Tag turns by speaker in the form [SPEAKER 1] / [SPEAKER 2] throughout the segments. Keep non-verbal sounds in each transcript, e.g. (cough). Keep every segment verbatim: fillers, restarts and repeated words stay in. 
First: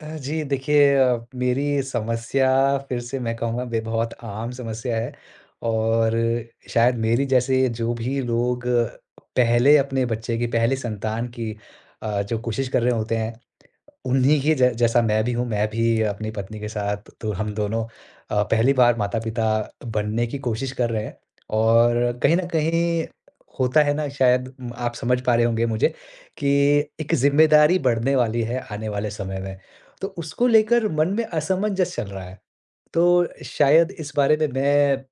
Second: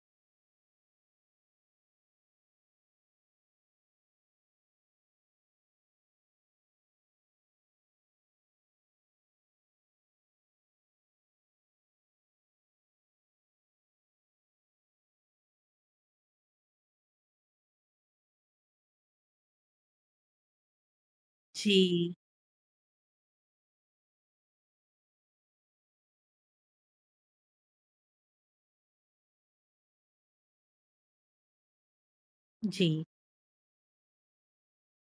[SPEAKER 1] अ, जी देखिए अ, मेरी समस्या फिर से मैं कहूँगा, बे बहुत आम समस्या है। और शायद मेरी जैसे जो भी लोग पहले अपने बच्चे की पहली संतान की अ, जो कोशिश कर रहे होते हैं, उन्हीं के जै जैसा मैं भी हूँ, मैं भी अपनी पत्नी के साथ, तो हम दोनों अ, पहली बार माता-पिता बनने की कोशिश कर रहे हैं।
[SPEAKER 2] जी,
[SPEAKER 1] और कहीं न कहीं होता है ना शायद, उम, आप समझ पा रहे होंगे मुझे कि एक ज़िम्मेदारी बढ़ने वाली है आने वाले समय में। तो उसको लेकर मन में असमंजस चल रहा है।
[SPEAKER 2] जी,
[SPEAKER 1] तो शायद इस बारे में मैं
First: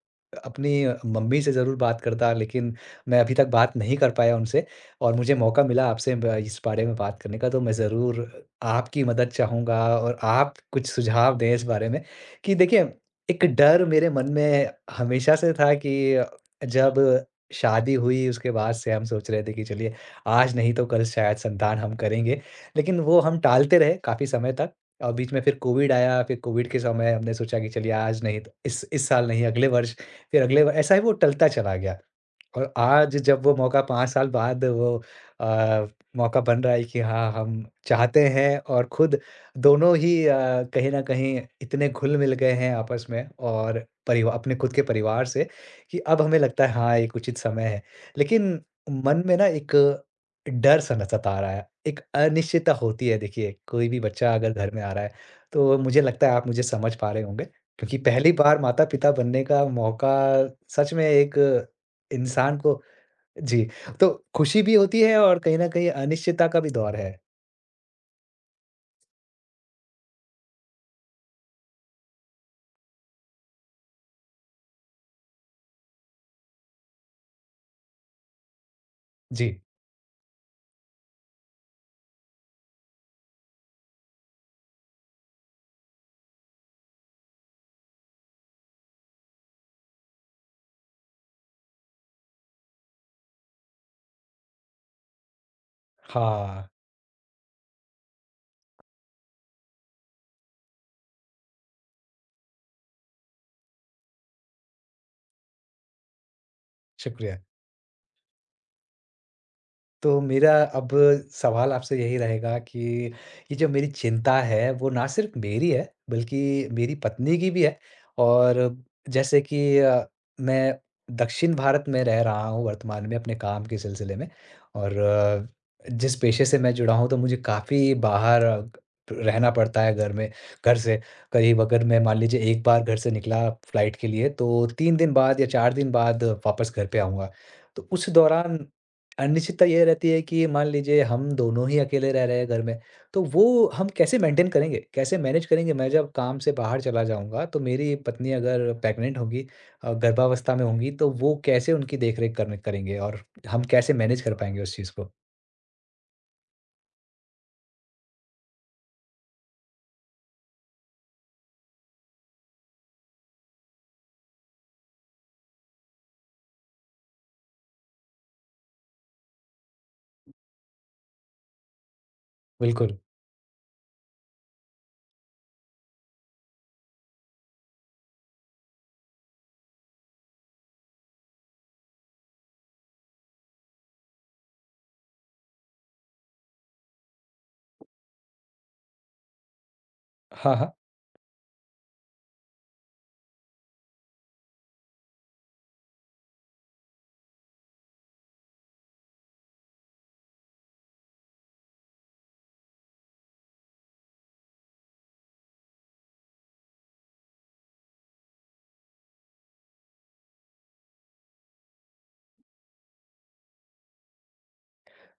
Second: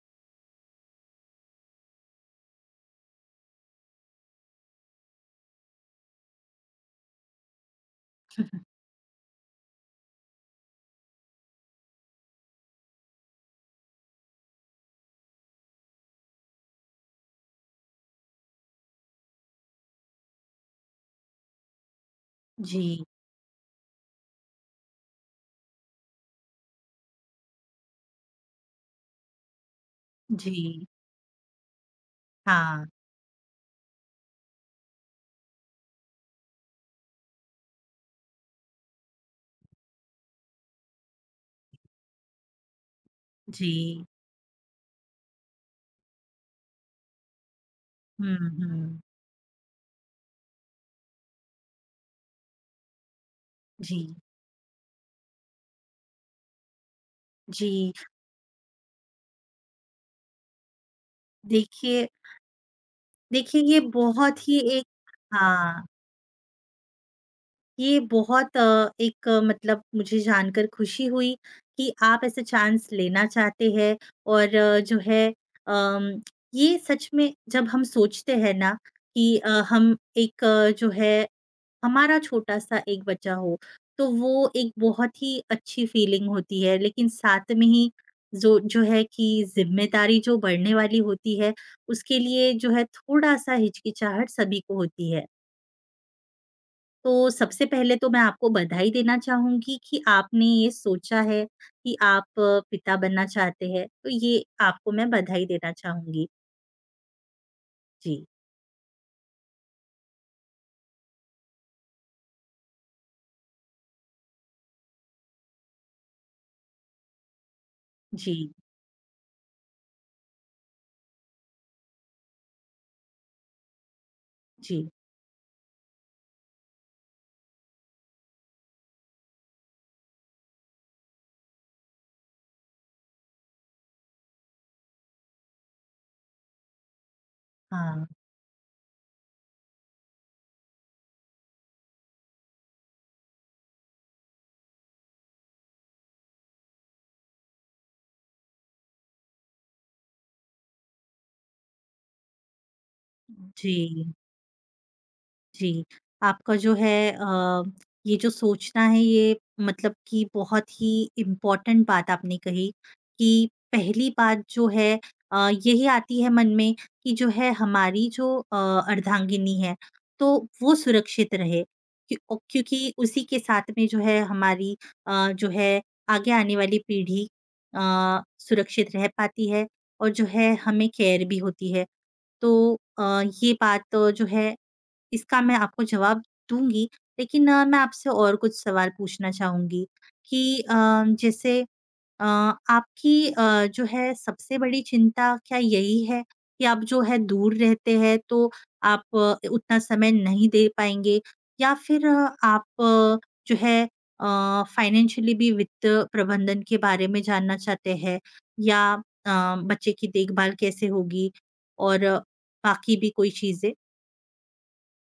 [SPEAKER 1] अपनी मम्मी से ज़रूर बात करता, लेकिन मैं अभी तक बात नहीं कर पाया उनसे। और मुझे मौका मिला आपसे ब इस बारे में बात करने का, तो मैं ज़रूर आपकी मदद चाहूँगा और आप कुछ सुझाव दें इस बारे में कि देखिए, एक डर मेरे मन में हमेशा से था कि जब शादी हुई, उसके बाद से हम सोच रहे थे कि चलिए, आज नहीं तो कल शायद संतान हम करेंगे। लेकिन
[SPEAKER 2] जी,
[SPEAKER 1] वो हम टालते रहे काफ़ी समय तक, और बीच में फिर कोविड आया, फिर कोविड के समय हमने सोचा कि चलिए, आज नहीं तो इस इस साल नहीं, अगले वर्ष, फिर
[SPEAKER 2] जी।
[SPEAKER 1] अगले व ऐसा ही वो टलता चला गया। और
[SPEAKER 2] हाँ,
[SPEAKER 1] आज जब वो मौका पाँच साल बाद वो अ, मौका बन रहा है कि हाँ, हम चाहते हैं, और खुद दोनों ही, अ, कहीं न कहीं इतने घुल-मिल गए हैं आपस में और
[SPEAKER 2] जी।
[SPEAKER 1] परिवा अपने खुद के परिवार से कि अब हमें लगता है हाँ, एक उचित समय है।
[SPEAKER 2] हुँ,
[SPEAKER 1] लेकिन
[SPEAKER 2] हुँ।
[SPEAKER 1] मन में ना एक डर सा न सता रहा है, एक अनिश्चितता होती है। देखिए, कोई भी
[SPEAKER 2] जी,
[SPEAKER 1] बच्चा अगर घर में आ रहा है, तो मुझे लगता है आप मुझे समझ पा रहे होंगे,
[SPEAKER 2] जी।
[SPEAKER 1] क्योंकि पहली बार माता-पिता बनने का मौका सच में एक
[SPEAKER 2] देखिए
[SPEAKER 1] इंसान को।
[SPEAKER 2] देखिए
[SPEAKER 1] जी,
[SPEAKER 2] ये
[SPEAKER 1] तो
[SPEAKER 2] बहुत ही
[SPEAKER 1] खुशी भी
[SPEAKER 2] एक
[SPEAKER 1] होती है और कहीं न
[SPEAKER 2] हाँ,
[SPEAKER 1] कहीं अनिश्चितता का भी दौर है।
[SPEAKER 2] ये बहुत अ, एक अ, मतलब मुझे जानकर खुशी हुई कि आप ऐसा चांस लेना चाहते हैं और अ, जो है अम, ये सच में जब हम सोचते हैं ना कि अ,
[SPEAKER 1] जी,
[SPEAKER 2] हम एक अ, जो है हमारा छोटा-सा एक बच्चा हो, तो वो एक बहुत ही अच्छी फीलिंग होती है। लेकिन साथ में ही जो जो है कि ज़िम्मेदारी जो बढ़ने वाली होती है, उसके लिए जो है थोड़ा-सा हिचकिचाहट सभी को होती है।
[SPEAKER 1] हाँ,
[SPEAKER 2] तो सबसे पहले तो मैं आपको बधाई देना चाहूँगी कि आपने ये सोचा है कि आप पिता बनना चाहते हैं, तो ये आपको मैं बधाई देना चाहूँगी।
[SPEAKER 1] शुक्रिया।
[SPEAKER 2] जी,
[SPEAKER 1] तो मेरा अब सवाल आपसे यही रहेगा कि ये जो मेरी चिंता है वो ना सिर्फ़ मेरी है, बल्कि मेरी पत्नी की भी है।
[SPEAKER 2] जी,
[SPEAKER 1] और जैसे कि, अ, मैं दक्षिण भारत में रह रहा हूँ वर्तमान में अपने काम के सिलसिले में।
[SPEAKER 2] जी।
[SPEAKER 1] और अ, जिस पेशे से मैं जुड़ा हूँ, तो मुझे काफ़ी बाहर, अ, ग- रहना पड़ता है घर में। घर से करीब, अगर मैं मान लीजिए एक बार घर से निकला फ्लाइट के लिए, तो तीन दिन बाद या चार दिन बाद वापस घर पे आऊँगा। तो
[SPEAKER 2] हाँ,
[SPEAKER 1] उस दौरान अनिश्चितता ये रहती है कि मान लीजिए हम दोनों ही अकेले रह रहे हैं घर में, तो वो हम कैसे मेंटेन करेंगे? कैसे मैनेज करेंगे? मैं जब काम से बाहर चला जाऊँगा, तो मेरी पत्नी अगर प्रेग्नेंट होंगी, अ, गर्भावस्था में होंगी, तो वो कैसे उनकी देख-रेख करने करेंगे और हम कैसे
[SPEAKER 2] जी।
[SPEAKER 1] मैनेज कर पाएँगे उस चीज़ को?
[SPEAKER 2] जी, आपका जो है अ, ये जो सोचना है ये मतलब कि बहुत ही इम्पोर्टेंट बात आपने कही कि पहली बात जो है अ, यही आती है मन में कि जो है हमारी जो अ, अर्धांगिनी है तो वो सुरक्षित रहे क्यों ओ क्योंकि
[SPEAKER 1] बिल्कुल।
[SPEAKER 2] उसी के साथ में जो है हमारी अ, जो है आगे आने वाली पीढ़ी अ, सुरक्षित रह पाती है और जो है हमें केयर भी होती है। तो अ, ये बात अ, जो है इसका मैं आपको जवाब दूँगी, लेकिन अ, मैं आपसे और कुछ सवाल पूछना चाहूँगी कि
[SPEAKER 1] हाँ, हाँ।
[SPEAKER 2] अ, जैसे अ, आपकी अ, जो है सबसे बड़ी चिंता क्या यही है कि आप जो है दूर रहते हैं तो आप अ, उतना समय नहीं दे पाएँगे? या फिर अ, आप अ, जो है अ, फाइनेंशियली भी वित्त प्रबंधन के बारे में जानना चाहते हैं? या अ, बच्चे की देखभाल कैसे होगी और अ, बाकी भी कोई चीज़ें?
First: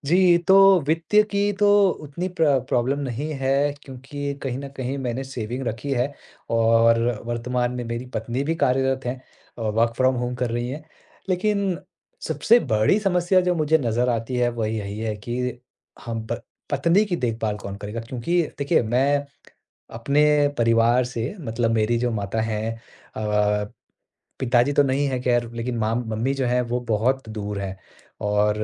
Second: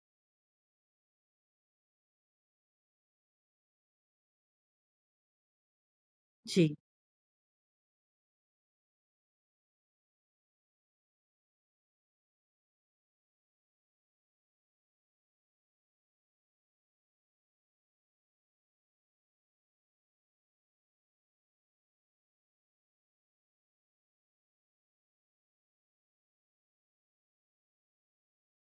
[SPEAKER 1] जी, तो वित्त की तो उतनी प्र प्रॉब्लम नहीं है, क्योंकि कहीं न कहीं मैंने सेविंग रखी है।
[SPEAKER 2] जी।
[SPEAKER 1] और वर्तमान में मेरी पत्नी भी कार्यरत हैं, अ, वर्क फ्रॉम होम कर रही हैं। लेकिन सबसे बड़ी समस्या जो मुझे नज़र आती है वह यही है कि हम प पत्नी की देखभाल कौन करेगा? क्योंकि देखिए, मैं अपने परिवार से मतलब मेरी जो माता हैं, अ पिताजी तो नहीं है खैर, लेकिन माँ मम्मी जो हैं वो बहुत दूर हैं। और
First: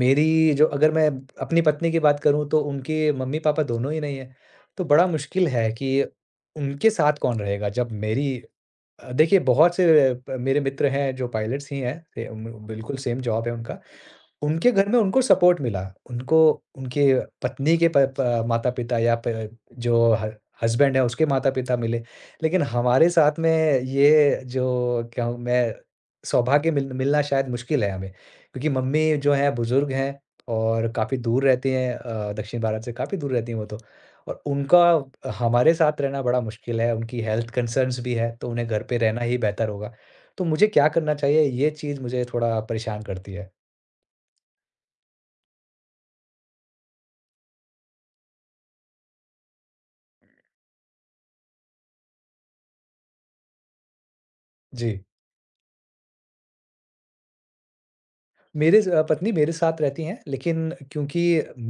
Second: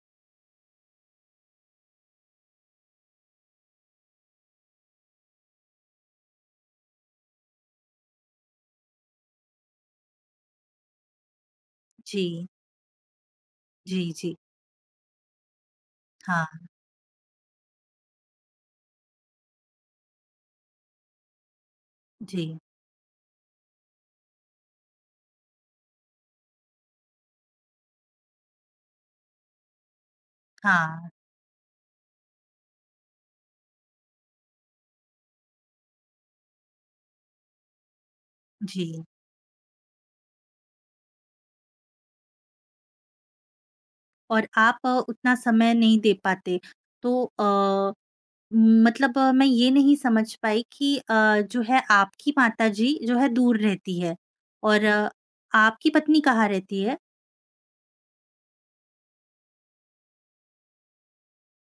[SPEAKER 1] मेरी जो अगर मैं अपनी पत्नी की बात करूँ तो उनके मम्मी-पापा दोनों ही नहीं हैं। तो बड़ा मुश्किल है कि उनके साथ कौन रहेगा जब मेरी। अ, देखिए, बहुत से अ, मेरे मित्र हैं जो पायलट्स ही हैं, ए, उम,
[SPEAKER 2] जी।
[SPEAKER 1] बिल्कुल सेम जॉब है उनका।
[SPEAKER 2] जी, जी।
[SPEAKER 1] उनके घर में उनको सपोर्ट मिला। उनको
[SPEAKER 2] हाँ,
[SPEAKER 1] उनके पत्नी के प प माता-पिता या प जो ह हस्बैंड है उसके माता-पिता मिले।
[SPEAKER 2] जी,
[SPEAKER 1] लेकिन हमारे साथ में ये जो क्या हूँ मैं, सौभाग्य मिल मिलना शायद मुश्किल है हमें। क्योंकि मम्मी जो हैं बुज़ुर्ग हैं और
[SPEAKER 2] हाँ,
[SPEAKER 1] काफ़ी दूर रहती हैं, अ, दक्षिण भारत से काफ़ी दूर रहती हैं वो तो। और उनका हमारे साथ रहना बड़ा मुश्किल है, उनकी हेल्थ कंसर्न्स भी है, तो उन्हें घर
[SPEAKER 2] जी।
[SPEAKER 1] पे रहना ही बेहतर होगा। तो मुझे क्या करना चाहिए, ये चीज़ मुझे थोड़ा परेशान करती है।
[SPEAKER 2] और आप अ, उतना समय नहीं दे पाते। तो अ, मतलब अ, मैं ये नहीं समझ पाई कि अ, जो है आपकी माताजी जो है दूर रहती है और
[SPEAKER 1] जी।
[SPEAKER 2] अ, आपकी पत्नी कहाँ रहती है?
[SPEAKER 1] मेरे स अ, पत्नी मेरे साथ रहती हैं, लेकिन क्योंकि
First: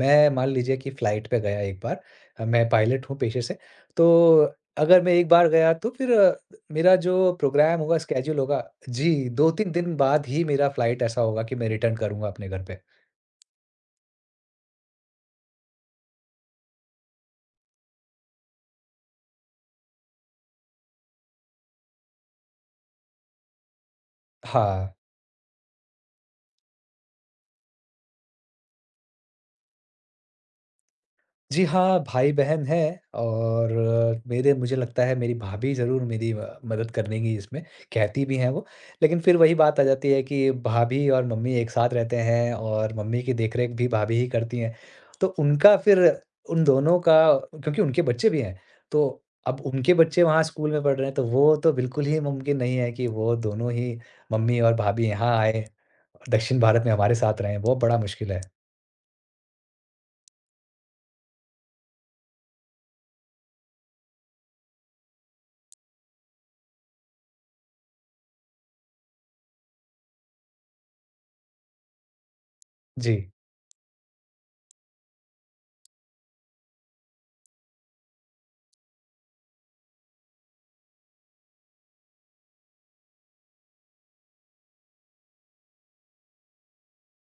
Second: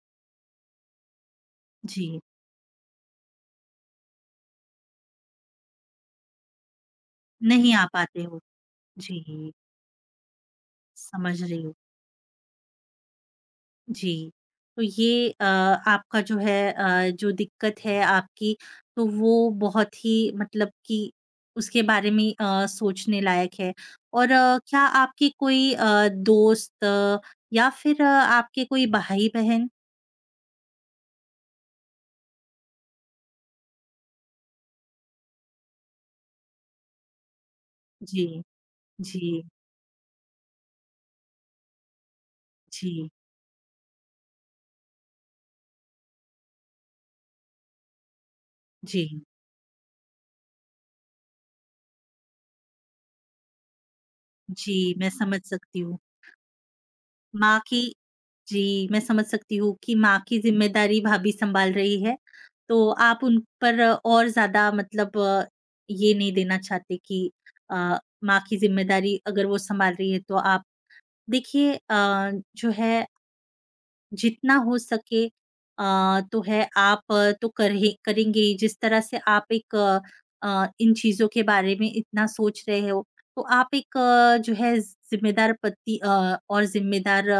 [SPEAKER 1] मैं मान लीजिए कि फ़्लाइट पे गया एक बार,
[SPEAKER 2] जी,
[SPEAKER 1] अ, मैं पायलट हूँ पेशे से, तो अगर मैं एक बार गया तो फिर अ, मेरा जो
[SPEAKER 2] नहीं
[SPEAKER 1] प्रोग्राम
[SPEAKER 2] आ
[SPEAKER 1] होगा,
[SPEAKER 2] पाते
[SPEAKER 1] स्केड्यूल
[SPEAKER 2] हो।
[SPEAKER 1] होगा। जी,
[SPEAKER 2] जी,
[SPEAKER 1] दो तीन दिन बाद ही मेरा फ़्लाइट ऐसा
[SPEAKER 2] समझ
[SPEAKER 1] होगा कि
[SPEAKER 2] रही
[SPEAKER 1] मैं
[SPEAKER 2] हूँ।
[SPEAKER 1] रिटर्न करूँगा अपने घर पे।
[SPEAKER 2] जी। तो ये अ, आपका जो है अ, जो दिक्कत है आपकी तो वो बहुत ही मतलब कि उसके बारे में अ, सोचने लायक है। और अ, क्या
[SPEAKER 1] हाँ।
[SPEAKER 2] आपके कोई अ, दोस्त अ, या फिर अ, आपके कोई भाई-बहन?
[SPEAKER 1] जी हाँ, भाई-बहन हैं और अ, मेरे मुझे लगता है मेरी भाभी ज़रूर मेरी अ, मदद कर देंगी इसमें,
[SPEAKER 2] जी,
[SPEAKER 1] कहती भी हैं वो।
[SPEAKER 2] जी,
[SPEAKER 1] लेकिन फिर वही बात आ जाती है कि भाभी और मम्मी एक साथ रहते हैं और
[SPEAKER 2] जी,
[SPEAKER 1] मम्मी की देखरेख भी भाभी ही करती हैं। तो उनका फिर, उन दोनों का, क्योंकि उनके बच्चे भी हैं, तो
[SPEAKER 2] जी,
[SPEAKER 1] अब उनके बच्चे वहाँ स्कूल में पढ़ रहे हैं, तो वो तो बिल्कुल ही मुमकिन नहीं है कि वो दोनों ही, मम्मी और
[SPEAKER 2] जी,
[SPEAKER 1] भाभी,
[SPEAKER 2] मैं
[SPEAKER 1] यहाँ
[SPEAKER 2] समझ
[SPEAKER 1] आएँ,
[SPEAKER 2] सकती हूँ।
[SPEAKER 1] दक्षिण भारत में हमारे साथ रहें,
[SPEAKER 2] माँ
[SPEAKER 1] वो
[SPEAKER 2] की
[SPEAKER 1] बड़ा मुश्किल है।
[SPEAKER 2] जी, मैं समझ सकती हूँ कि माँ की ज़िम्मेदारी भाभी सँभाल रही है, तो आप उन पर और ज़्यादा मतलब अ, ये नहीं देना चाहते कि अ, माँ की ज़िम्मेदारी अगर वो सँभाल रही है तो आप देखिए अ, जो है
[SPEAKER 1] जी।
[SPEAKER 2] जितना हो सके अ, तो है आप अ, तो कर ही करेंगे ही। जिस तरह से आप एक अ, अ, इन चीज़ों के बारे में इतना सोच रहे हो, तो आप एक अ, जो है ज़िम्मेदार पति अ, और ज़िम्मेदार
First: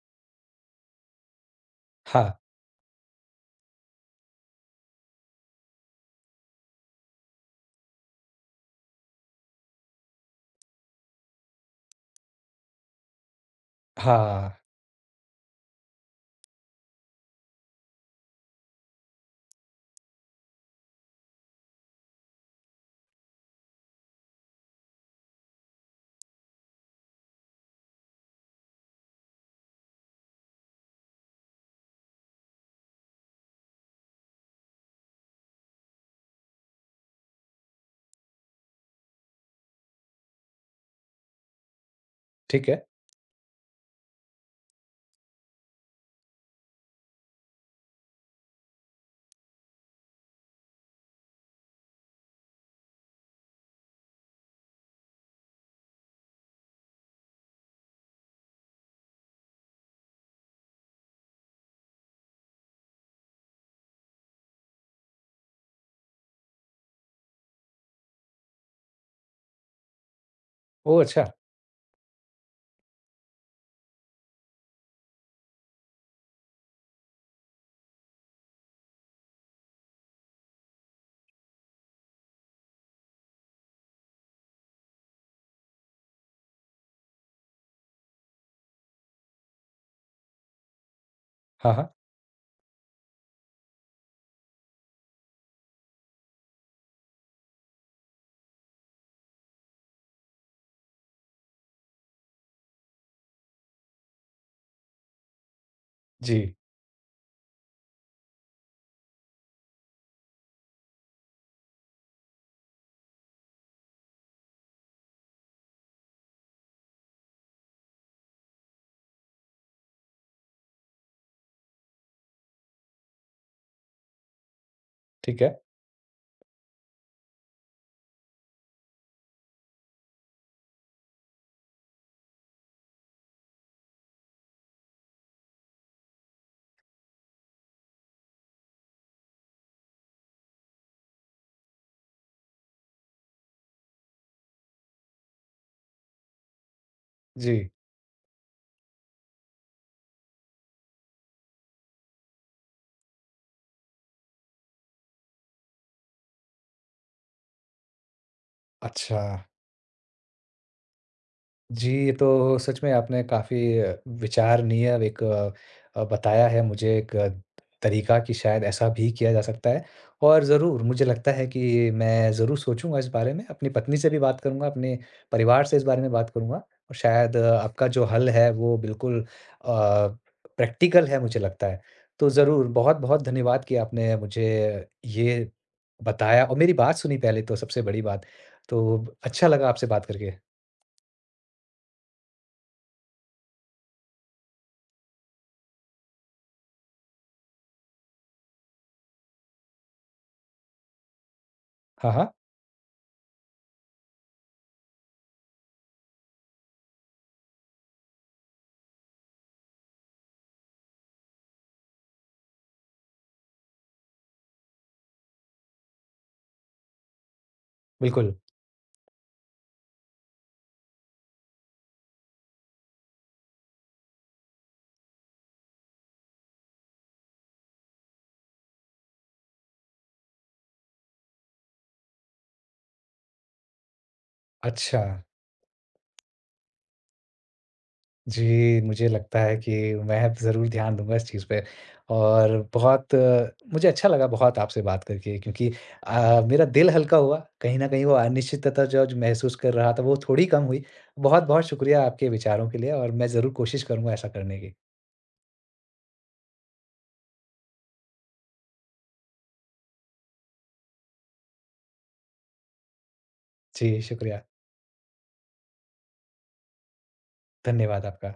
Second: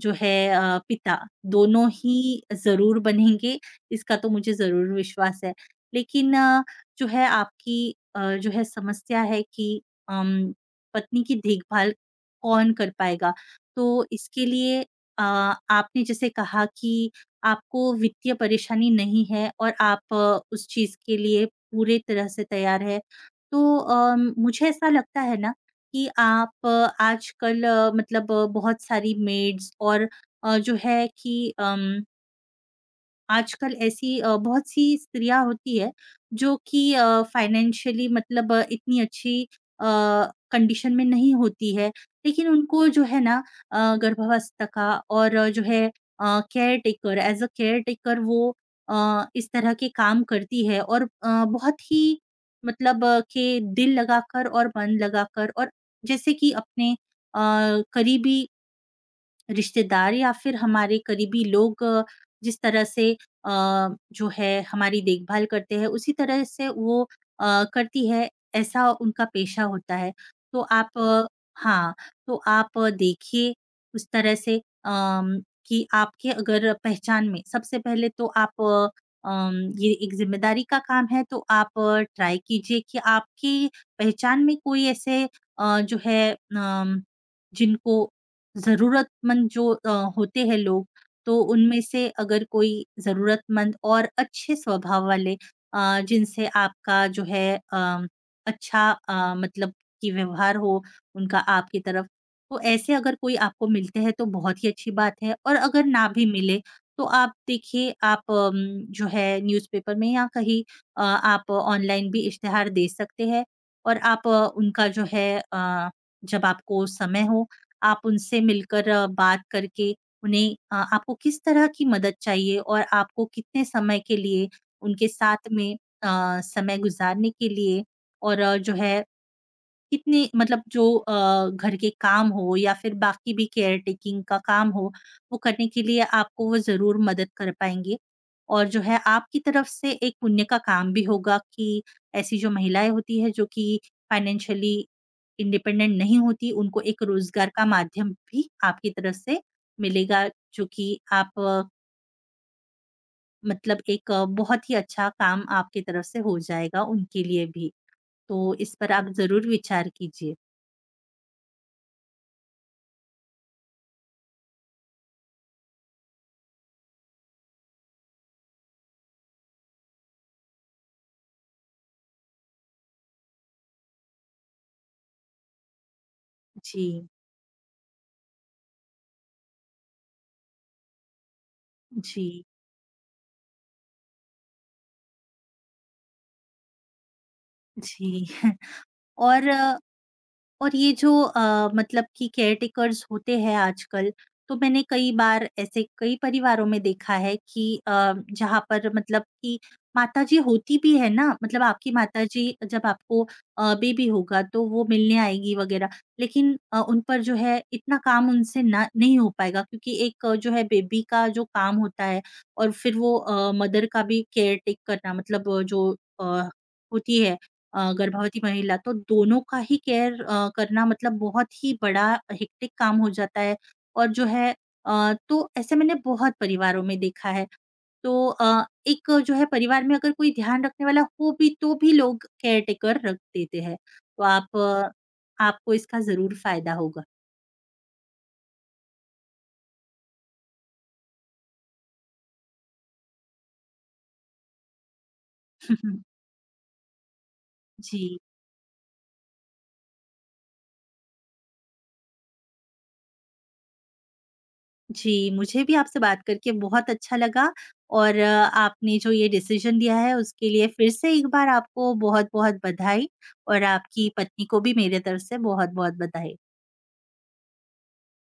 [SPEAKER 2] जो है अ, पिता दोनों ही
[SPEAKER 1] हाँ।
[SPEAKER 2] ज़रूर बनेंगे, इसका तो मुझे ज़रूर विश्वास है। लेकिन अ, जो है आपकी अ, जो है समस्या है कि अम, पत्नी की देखभाल कौन कर पाएगा? तो इसके
[SPEAKER 1] हाँ,
[SPEAKER 2] लिए अ, आपने जैसे कहा कि आपको वित्तीय परेशानी नहीं है और आप अ, उस चीज़ के लिए पूरे तरह से तैयार हैं। तो अ, मुझे ऐसा लगता है ना कि आप अ, आजकल अ, मतलब अ, बहुत सारी मेड्स और अ, जो है कि अम आजकल ऐसी अ, बहुत सी स्त्रियाँ होती है जो कि अ, फाइनेंशियली मतलब अ, इतनी अच्छी अ, कंडीशन में नहीं होती है, लेकिन
[SPEAKER 1] ठीक है।
[SPEAKER 2] उनको जो है ना अ, गर्भावस्था का और अ, जो है अ, caretaker as a caretaker वो अ, इस तरह के काम करती है और अ, बहुत ही मतलब अ, के दिल लगाकर और मन लगाकर और जैसे कि अपने अ, करीबी रिश्तेदार या फिर हमारे करीबी लोग अ, जिस तरह से अ, जो है हमारी देखभाल करते हैं उसी तरह से वो अ, करती है, ऐसा उनका पेशा होता है। तो आप
[SPEAKER 1] ओह! अच्छा।
[SPEAKER 2] अ, हाँ, तो आप अ, देखिए उस तरह से अम, कि आपके अगर पहचान में सबसे पहले तो आप अ, अम, ये एक ज़िम्मेदारी का काम है तो आप ट्राई कीजिए कि आपकी पहचान में कोई ऐसे अ, जो है अम, जिनको ज़रूरतमंद जो अ, होते हैं लोग, तो
[SPEAKER 1] हाँ,
[SPEAKER 2] उनमें
[SPEAKER 1] हाँ।
[SPEAKER 2] से अगर कोई ज़रूरतमंद और अच्छे स्वभाव वाले अ, जिनसे आपका जो है अ, अच्छा अ, मतलब कि व्यवहार हो उनका आपकी तरफ, तो ऐसे अगर कोई आपको मिलते हैं तो बहुत ही अच्छी बात है और अगर ना भी
[SPEAKER 1] जी,
[SPEAKER 2] मिले तो आप देखिए आप अम, जो है न्यूज़पेपर में या कहीं अ, आप ऑनलाइन भी इश्तिहार दे सकते हैं और आप अ, उनका जो है अ, जब आपको समय हो आप उनसे मिलकर अ, बात करके उन्हें अ, आपको किस तरह की मदद चाहिए और आपको कितने समय के लिए उनके
[SPEAKER 1] ठीक
[SPEAKER 2] साथ
[SPEAKER 1] है।
[SPEAKER 2] में अ, समय गुजारने के लिए और अ, जो है कितने मतलब जो अ, घर के काम हो या फिर बाकी भी केयर टेकिंग का काम हो, वो करने के लिए आपको वो ज़रूर मदद कर पाएँगे। और जो है आपकी तरफ से एक पुण्य का काम भी होगा कि ऐसी जो महिलाएँ होती हैं जो कि फाइनेंशियली इंडिपेंडेंट नहीं होती, उनको एक रोज़गार का
[SPEAKER 1] जी,
[SPEAKER 2] माध्यम भी आपकी तरफ से मिलेगा, जो कि आप अ, मतलब एक अ, बहुत ही अच्छा काम आपकी तरफ से हो जाएगा उनके लिए भी। तो इस पर आप
[SPEAKER 1] अच्छा।
[SPEAKER 2] ज़रूर विचार कीजिए।
[SPEAKER 1] जी, ये तो सच में आपने काफ़ी विचारणीय एक, अ, अ, बताया है मुझे एक अ, तरीका कि शायद ऐसा भी किया जा सकता है। और ज़रूर मुझे लगता है कि मैं ज़रूर सोचूँगा इस बारे में, अपनी पत्नी से भी बात करूँगा, अपने परिवार से इस बारे में बात करूँगा, और
[SPEAKER 2] जी।
[SPEAKER 1] शायद अ, आपका जो हल है वो बिल्कुल अ, प्रैक्टिकल है, मुझे लगता है। तो
[SPEAKER 2] जी,
[SPEAKER 1] ज़रूर बहुत-बहुत धन्यवाद कि आपने मुझे ये बताया और मेरी बात सुनी, पहले तो सबसे बड़ी
[SPEAKER 2] जी।
[SPEAKER 1] बात।
[SPEAKER 2] (laughs)
[SPEAKER 1] तो अच्छा
[SPEAKER 2] और
[SPEAKER 1] लगा
[SPEAKER 2] अ,
[SPEAKER 1] आपसे बात करके।
[SPEAKER 2] और ये जो अ, मतलब कि केयरटेकर्स होते हैं आजकल, तो मैंने कई बार ऐसे कई परिवारों में देखा है कि अ, जहाँ पर मतलब कि माताजी होती भी है ना, मतलब आपकी
[SPEAKER 1] हाँ, हाँ,
[SPEAKER 2] माताजी जब आपको अ, बेबी होगा तो वो मिलने आएगी वगैरह, लेकिन अ, उन पर जो है इतना काम उनसे ना नहीं हो पाएगा क्योंकि एक अ, जो है बेबी का जो काम होता है और फिर वो अ, मदर का भी केयरटेक करना मतलब अ, जो अ, होती है अ,
[SPEAKER 1] बिल्कुल।
[SPEAKER 2] गर्भवती महिला तो दोनों का ही केयर अ, करना मतलब बहुत ही बड़ा हेक्टिक काम हो जाता है और जो है अ, तो ऐसे मैंने बहुत परिवारों में देखा है। तो अ, एक जो है परिवार में अगर कोई ध्यान रखने वाला हो भी तो भी लोग केयर टेकर रख देते हैं। तो आप अ,
[SPEAKER 1] अच्छा।
[SPEAKER 2] आपको इसका ज़रूर फ़ायदा होगा।
[SPEAKER 1] जी, मुझे लगता है कि मैं ज़रूर ध्यान दूँगा इस चीज़ पे, और बहुत अ, मुझे अच्छा लगा बहुत आपसे बात करके, क्योंकि
[SPEAKER 2] (laughs)
[SPEAKER 1] अ, मेरा दिल हल्का हुआ। कहीं न कहीं वो
[SPEAKER 2] जी।
[SPEAKER 1] अनिश्चितता जो आज महसूस कर रहा था, वो थोड़ी कम हुई। बहुत-बहुत शुक्रिया आपके विचारों के लिए, और मैं ज़रूर कोशिश करूँगा ऐसा करने की।
[SPEAKER 2] जी, मुझे भी आपसे बात करके बहुत अच्छा लगा और अ, आपने जो ये डिसीज़न दिया है उसके लिए फिर से एक बार आपको बहुत-बहुत बधाई और
[SPEAKER 1] जी,
[SPEAKER 2] आपकी
[SPEAKER 1] शुक्रिया।
[SPEAKER 2] पत्नी को भी मेरे तरफ से बहुत-बहुत बधाई।
[SPEAKER 1] धन्यवाद आपका।